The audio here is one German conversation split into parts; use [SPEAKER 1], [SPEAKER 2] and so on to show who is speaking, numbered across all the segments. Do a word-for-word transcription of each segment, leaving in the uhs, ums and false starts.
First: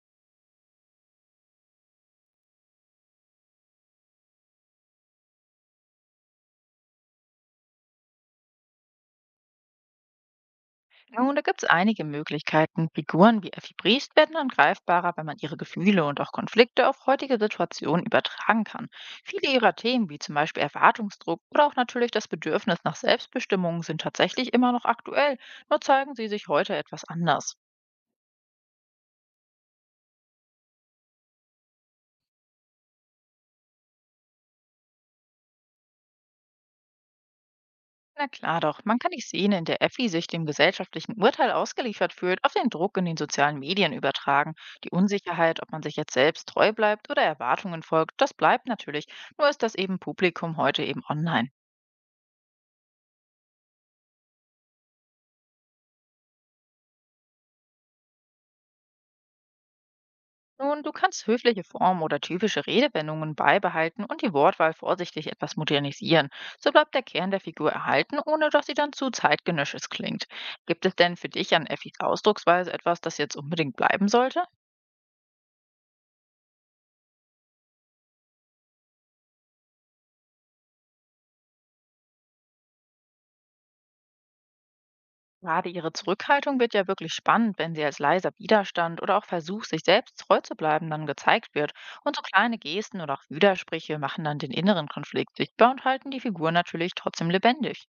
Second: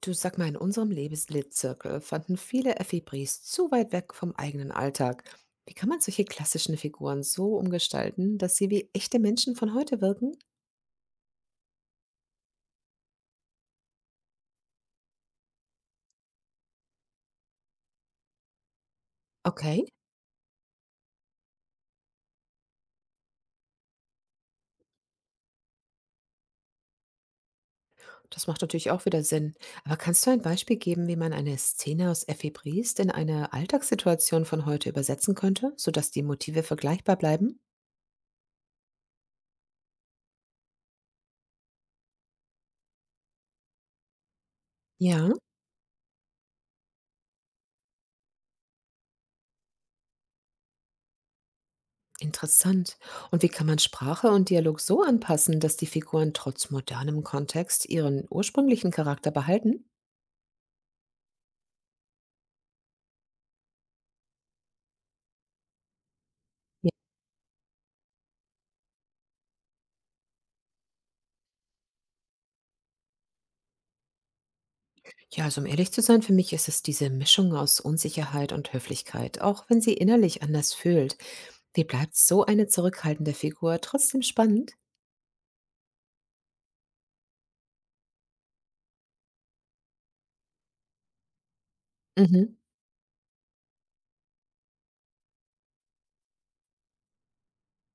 [SPEAKER 1] Du, sag mal, in unserem Lebenslitzirkel fanden viele Effibriest zu weit weg vom eigenen Alltag. Wie kann man solche klassischen Figuren so umgestalten, dass sie wie echte Menschen von heute wirken?
[SPEAKER 2] Nun, da gibt es einige Möglichkeiten. Figuren wie Effi Briest werden dann greifbarer, wenn man ihre Gefühle und auch Konflikte auf heutige Situationen übertragen kann. Viele ihrer
[SPEAKER 1] Okay,
[SPEAKER 2] Themen, wie zum Beispiel Erwartungsdruck oder auch natürlich das Bedürfnis nach Selbstbestimmung, sind tatsächlich immer noch aktuell, nur zeigen sie sich heute etwas anders.
[SPEAKER 1] das macht natürlich auch wieder Sinn. Aber kannst du ein Beispiel geben, wie man eine Szene aus Effibriest in eine Alltagssituation von heute übersetzen könnte, sodass die Motive vergleichbar bleiben?
[SPEAKER 2] Na klar doch, man kann nicht sehen, in der Effi sich dem gesellschaftlichen Urteil ausgeliefert fühlt, auf den Druck in den sozialen Medien übertragen. Die
[SPEAKER 1] Ja,
[SPEAKER 2] Unsicherheit, ob man sich jetzt selbst treu bleibt oder Erwartungen folgt, das bleibt natürlich. Nur ist das eben Publikum heute eben online.
[SPEAKER 1] interessant. Und wie kann man Sprache und Dialog so anpassen, dass die Figuren trotz modernem Kontext ihren ursprünglichen Charakter behalten?
[SPEAKER 2] Nun, du kannst höfliche Formen oder typische Redewendungen beibehalten und die Wortwahl vorsichtig etwas modernisieren. So bleibt der Kern der Figur erhalten, ohne dass sie dann zu zeitgenössisch klingt. Gibt es denn für dich an Effis Ausdrucksweise etwas, das jetzt unbedingt bleiben sollte?
[SPEAKER 1] Ja, also um ehrlich zu sein, für mich ist es diese Mischung aus Unsicherheit und Höflichkeit, auch wenn sie innerlich anders fühlt. Wie bleibt so eine zurückhaltende Figur trotzdem spannend?
[SPEAKER 2] Gerade ihre Zurückhaltung wird ja wirklich spannend, wenn sie als leiser Widerstand oder auch Versuch, sich selbst treu zu bleiben, dann gezeigt wird. Und so kleine
[SPEAKER 1] Mhm.
[SPEAKER 2] Gesten oder auch Widersprüche machen dann den inneren Konflikt sichtbar und halten die Figur natürlich trotzdem lebendig.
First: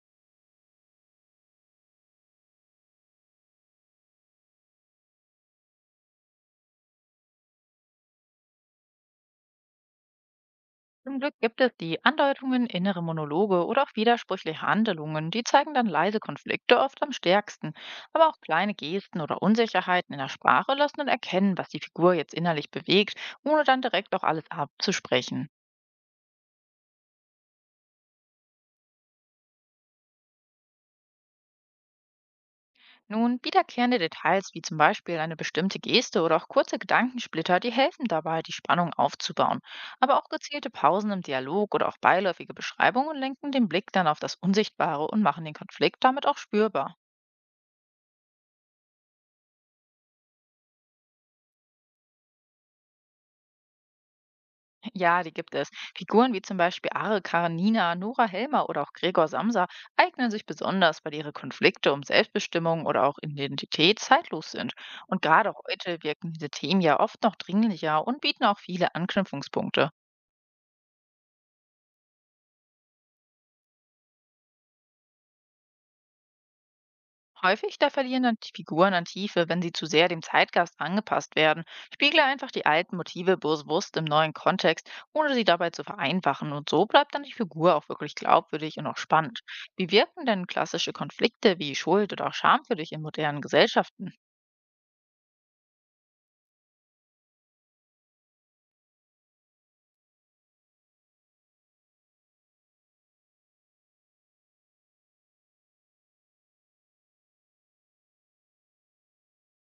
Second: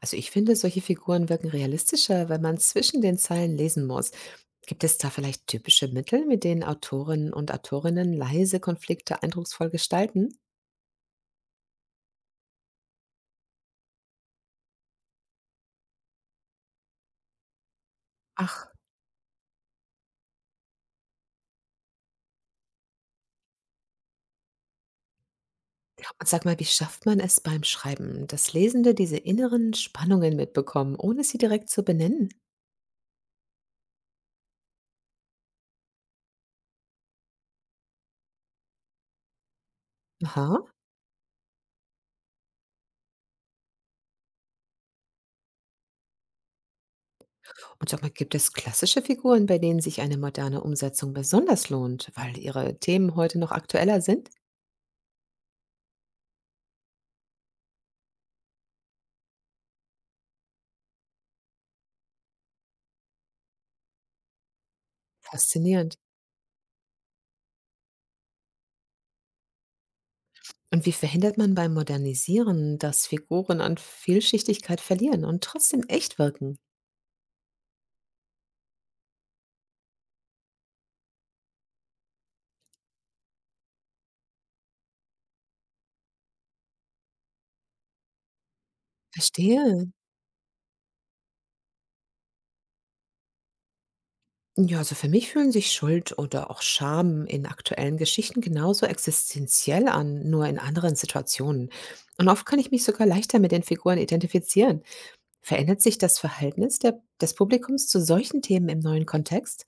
[SPEAKER 1] Also ich finde, solche Figuren wirken realistischer, weil man zwischen den Zeilen lesen muss. Gibt es da vielleicht typische Mittel, mit denen Autorinnen und Autorinnen leise Konflikte eindrucksvoll gestalten?
[SPEAKER 2] Zum Glück gibt es die Andeutungen, innere Monologe oder auch widersprüchliche Handlungen, die zeigen dann leise Konflikte oft am stärksten. Aber auch
[SPEAKER 1] Ach,
[SPEAKER 2] kleine Gesten oder Unsicherheiten in der Sprache lassen dann erkennen, was die Figur jetzt innerlich bewegt, ohne dann direkt auch alles abzusprechen.
[SPEAKER 1] und sag mal, wie schafft man es beim Schreiben, dass Lesende diese inneren Spannungen mitbekommen, ohne sie direkt zu benennen?
[SPEAKER 2] Nun, wiederkehrende Details wie zum Beispiel eine bestimmte Geste oder auch kurze Gedankensplitter, die helfen dabei, die Spannung aufzubauen. Aber auch
[SPEAKER 1] Aha.
[SPEAKER 2] gezielte Pausen im Dialog oder auch beiläufige Beschreibungen lenken den Blick dann auf das Unsichtbare und machen den Konflikt damit auch spürbar.
[SPEAKER 1] Und sag mal, gibt es klassische Figuren, bei denen sich eine moderne Umsetzung besonders lohnt, weil ihre Themen heute noch aktueller sind?
[SPEAKER 2] Ja, die gibt es. Figuren wie zum Beispiel Are Karenina, Nora Helmer oder auch Gregor Samsa eignen sich besonders, weil ihre Konflikte um Selbstbestimmung oder auch Identität zeitlos sind. Und gerade
[SPEAKER 1] Faszinierend.
[SPEAKER 2] heute wirken diese Themen ja oft noch dringlicher und bieten auch viele Anknüpfungspunkte.
[SPEAKER 1] Und wie verhindert man beim Modernisieren, dass Figuren an Vielschichtigkeit verlieren und trotzdem echt wirken?
[SPEAKER 2] Häufig, da verlieren dann die Figuren an Tiefe, wenn sie zu sehr dem Zeitgeist angepasst werden. Spiegle einfach die alten Motive bewusst im neuen Kontext, ohne sie dabei zu vereinfachen. Und so bleibt dann die Figur auch wirklich glaubwürdig und auch spannend. Wie
[SPEAKER 1] Verstehe.
[SPEAKER 2] wirken denn klassische Konflikte wie Schuld oder auch Scham für dich in modernen Gesellschaften?
[SPEAKER 1] Ja, also für mich fühlen sich Schuld oder auch Scham in aktuellen Geschichten genauso existenziell an, nur in anderen Situationen. Und oft kann ich mich sogar leichter mit den Figuren identifizieren. Verändert sich das Verhältnis der, des Publikums zu solchen Themen im neuen Kontext?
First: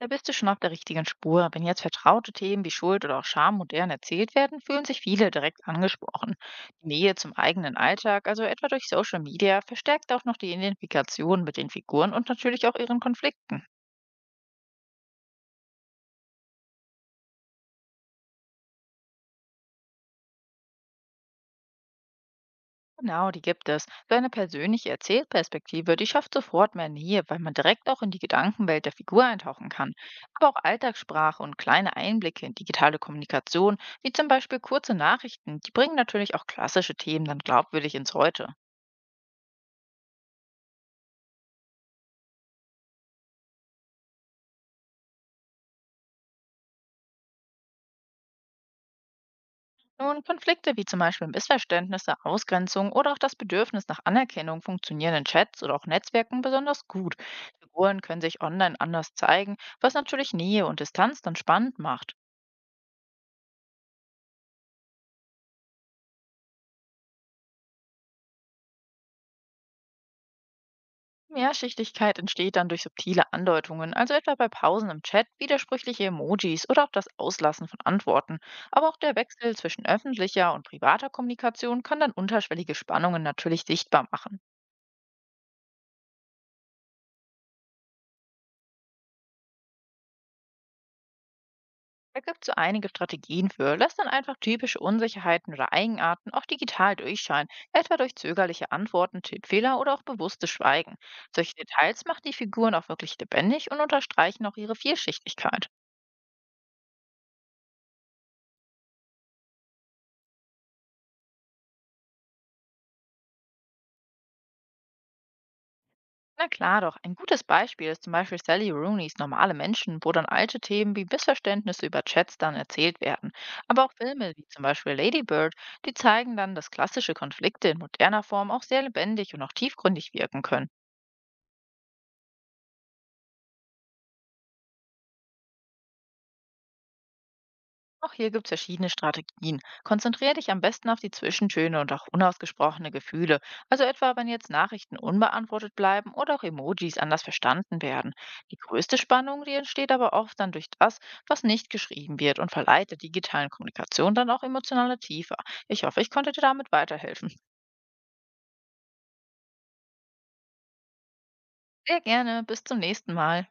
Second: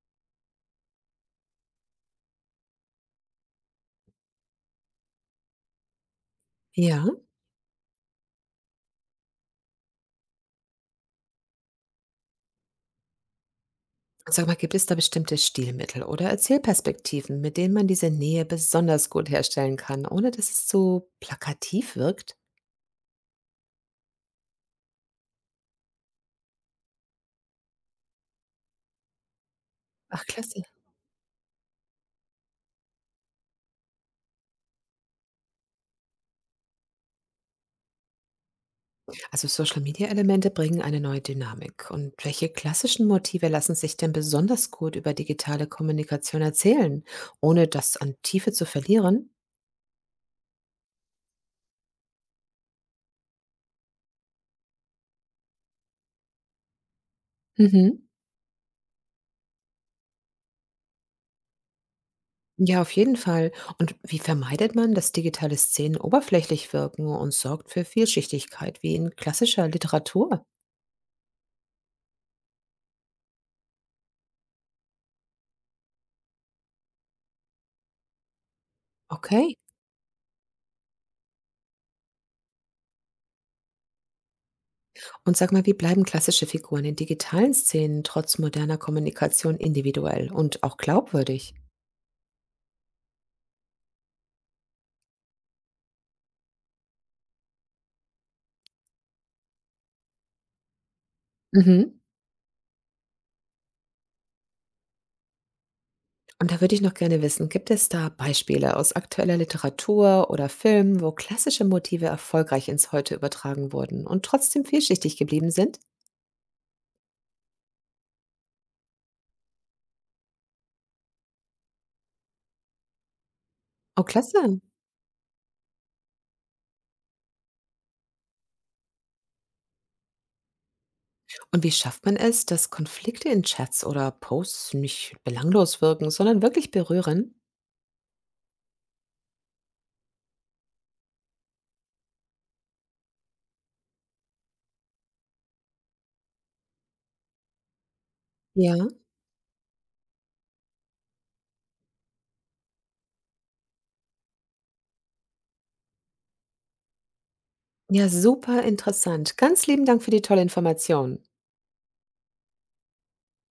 [SPEAKER 2] Da bist du schon auf der richtigen Spur. Wenn jetzt vertraute Themen wie Schuld oder auch Scham modern erzählt werden, fühlen sich viele direkt angesprochen. Die
[SPEAKER 1] Ja,
[SPEAKER 2] Nähe zum eigenen Alltag, also etwa durch Social Media, verstärkt auch noch die Identifikation mit den Figuren und natürlich auch ihren Konflikten.
[SPEAKER 1] und sag mal, gibt es da bestimmte Stilmittel oder Erzählperspektiven, mit denen man diese Nähe besonders gut herstellen kann, ohne dass es zu plakativ wirkt?
[SPEAKER 2] Genau, die gibt es. So eine persönliche Erzählperspektive, die schafft sofort mehr Nähe, weil man direkt auch in die Gedankenwelt der Figur eintauchen kann.
[SPEAKER 1] Ach,
[SPEAKER 2] Aber
[SPEAKER 1] klasse.
[SPEAKER 2] auch Alltagssprache und kleine Einblicke in digitale Kommunikation, wie zum Beispiel kurze Nachrichten, die bringen natürlich auch klassische Themen dann glaubwürdig ins Heute.
[SPEAKER 1] Also Social-Media-Elemente bringen eine neue Dynamik. Und welche klassischen Motive lassen sich denn besonders gut über digitale Kommunikation erzählen, ohne das an Tiefe zu verlieren?
[SPEAKER 2] Nun, Konflikte wie zum Beispiel Missverständnisse, Ausgrenzung oder auch das Bedürfnis nach Anerkennung funktionieren in Chats oder auch Netzwerken besonders gut.
[SPEAKER 1] Mhm.
[SPEAKER 2] Figuren können sich online anders zeigen, was natürlich Nähe und Distanz dann spannend macht.
[SPEAKER 1] Ja, auf jeden Fall. Und wie vermeidet man, dass digitale Szenen oberflächlich wirken und sorgt für Vielschichtigkeit wie in klassischer Literatur?
[SPEAKER 2] Mehrschichtigkeit entsteht dann durch subtile Andeutungen, also etwa bei Pausen im Chat, widersprüchliche Emojis oder auch das Auslassen von Antworten. Aber auch der
[SPEAKER 1] Okay.
[SPEAKER 2] Wechsel zwischen öffentlicher und privater Kommunikation kann dann unterschwellige Spannungen natürlich sichtbar machen.
[SPEAKER 1] Und sag mal, wie bleiben klassische Figuren in digitalen Szenen trotz moderner Kommunikation individuell und auch glaubwürdig?
[SPEAKER 2] Da gibt es so einige Strategien für. Lass dann einfach typische Unsicherheiten oder Eigenarten auch digital durchscheinen, etwa durch zögerliche Antworten, Tippfehler oder auch bewusstes Schweigen. Solche
[SPEAKER 1] Mhm.
[SPEAKER 2] Details machen die Figuren auch wirklich lebendig und unterstreichen auch ihre Vielschichtigkeit.
[SPEAKER 1] Und da würde ich noch gerne wissen, gibt es da Beispiele aus aktueller Literatur oder Filmen, wo klassische Motive erfolgreich ins Heute übertragen wurden und trotzdem vielschichtig geblieben sind?
[SPEAKER 2] Na klar doch, ein gutes Beispiel ist zum Beispiel Sally Rooney's Normale Menschen, wo dann alte Themen wie Missverständnisse über Chats dann erzählt werden. Aber auch
[SPEAKER 1] Oh,
[SPEAKER 2] Filme wie
[SPEAKER 1] klasse.
[SPEAKER 2] zum Beispiel Lady Bird, die zeigen dann, dass klassische Konflikte in moderner Form auch sehr lebendig und auch tiefgründig wirken können.
[SPEAKER 1] Und wie schafft man es, dass Konflikte in Chats oder Posts nicht belanglos wirken, sondern wirklich berühren?
[SPEAKER 2] Auch hier gibt es verschiedene Strategien. Konzentriere dich am besten auf die Zwischentöne und auch unausgesprochene Gefühle. Also etwa, wenn jetzt Nachrichten unbeantwortet bleiben oder auch Emojis anders verstanden werden. Die
[SPEAKER 1] Ja,
[SPEAKER 2] größte Spannung, die entsteht aber oft dann durch das, was nicht geschrieben wird und verleiht der digitalen Kommunikation dann auch emotionale Tiefe. Ich hoffe, ich konnte dir damit weiterhelfen.
[SPEAKER 1] ja, super interessant. Ganz lieben Dank für die tolle Information.
[SPEAKER 2] Sehr gerne. Bis zum nächsten Mal.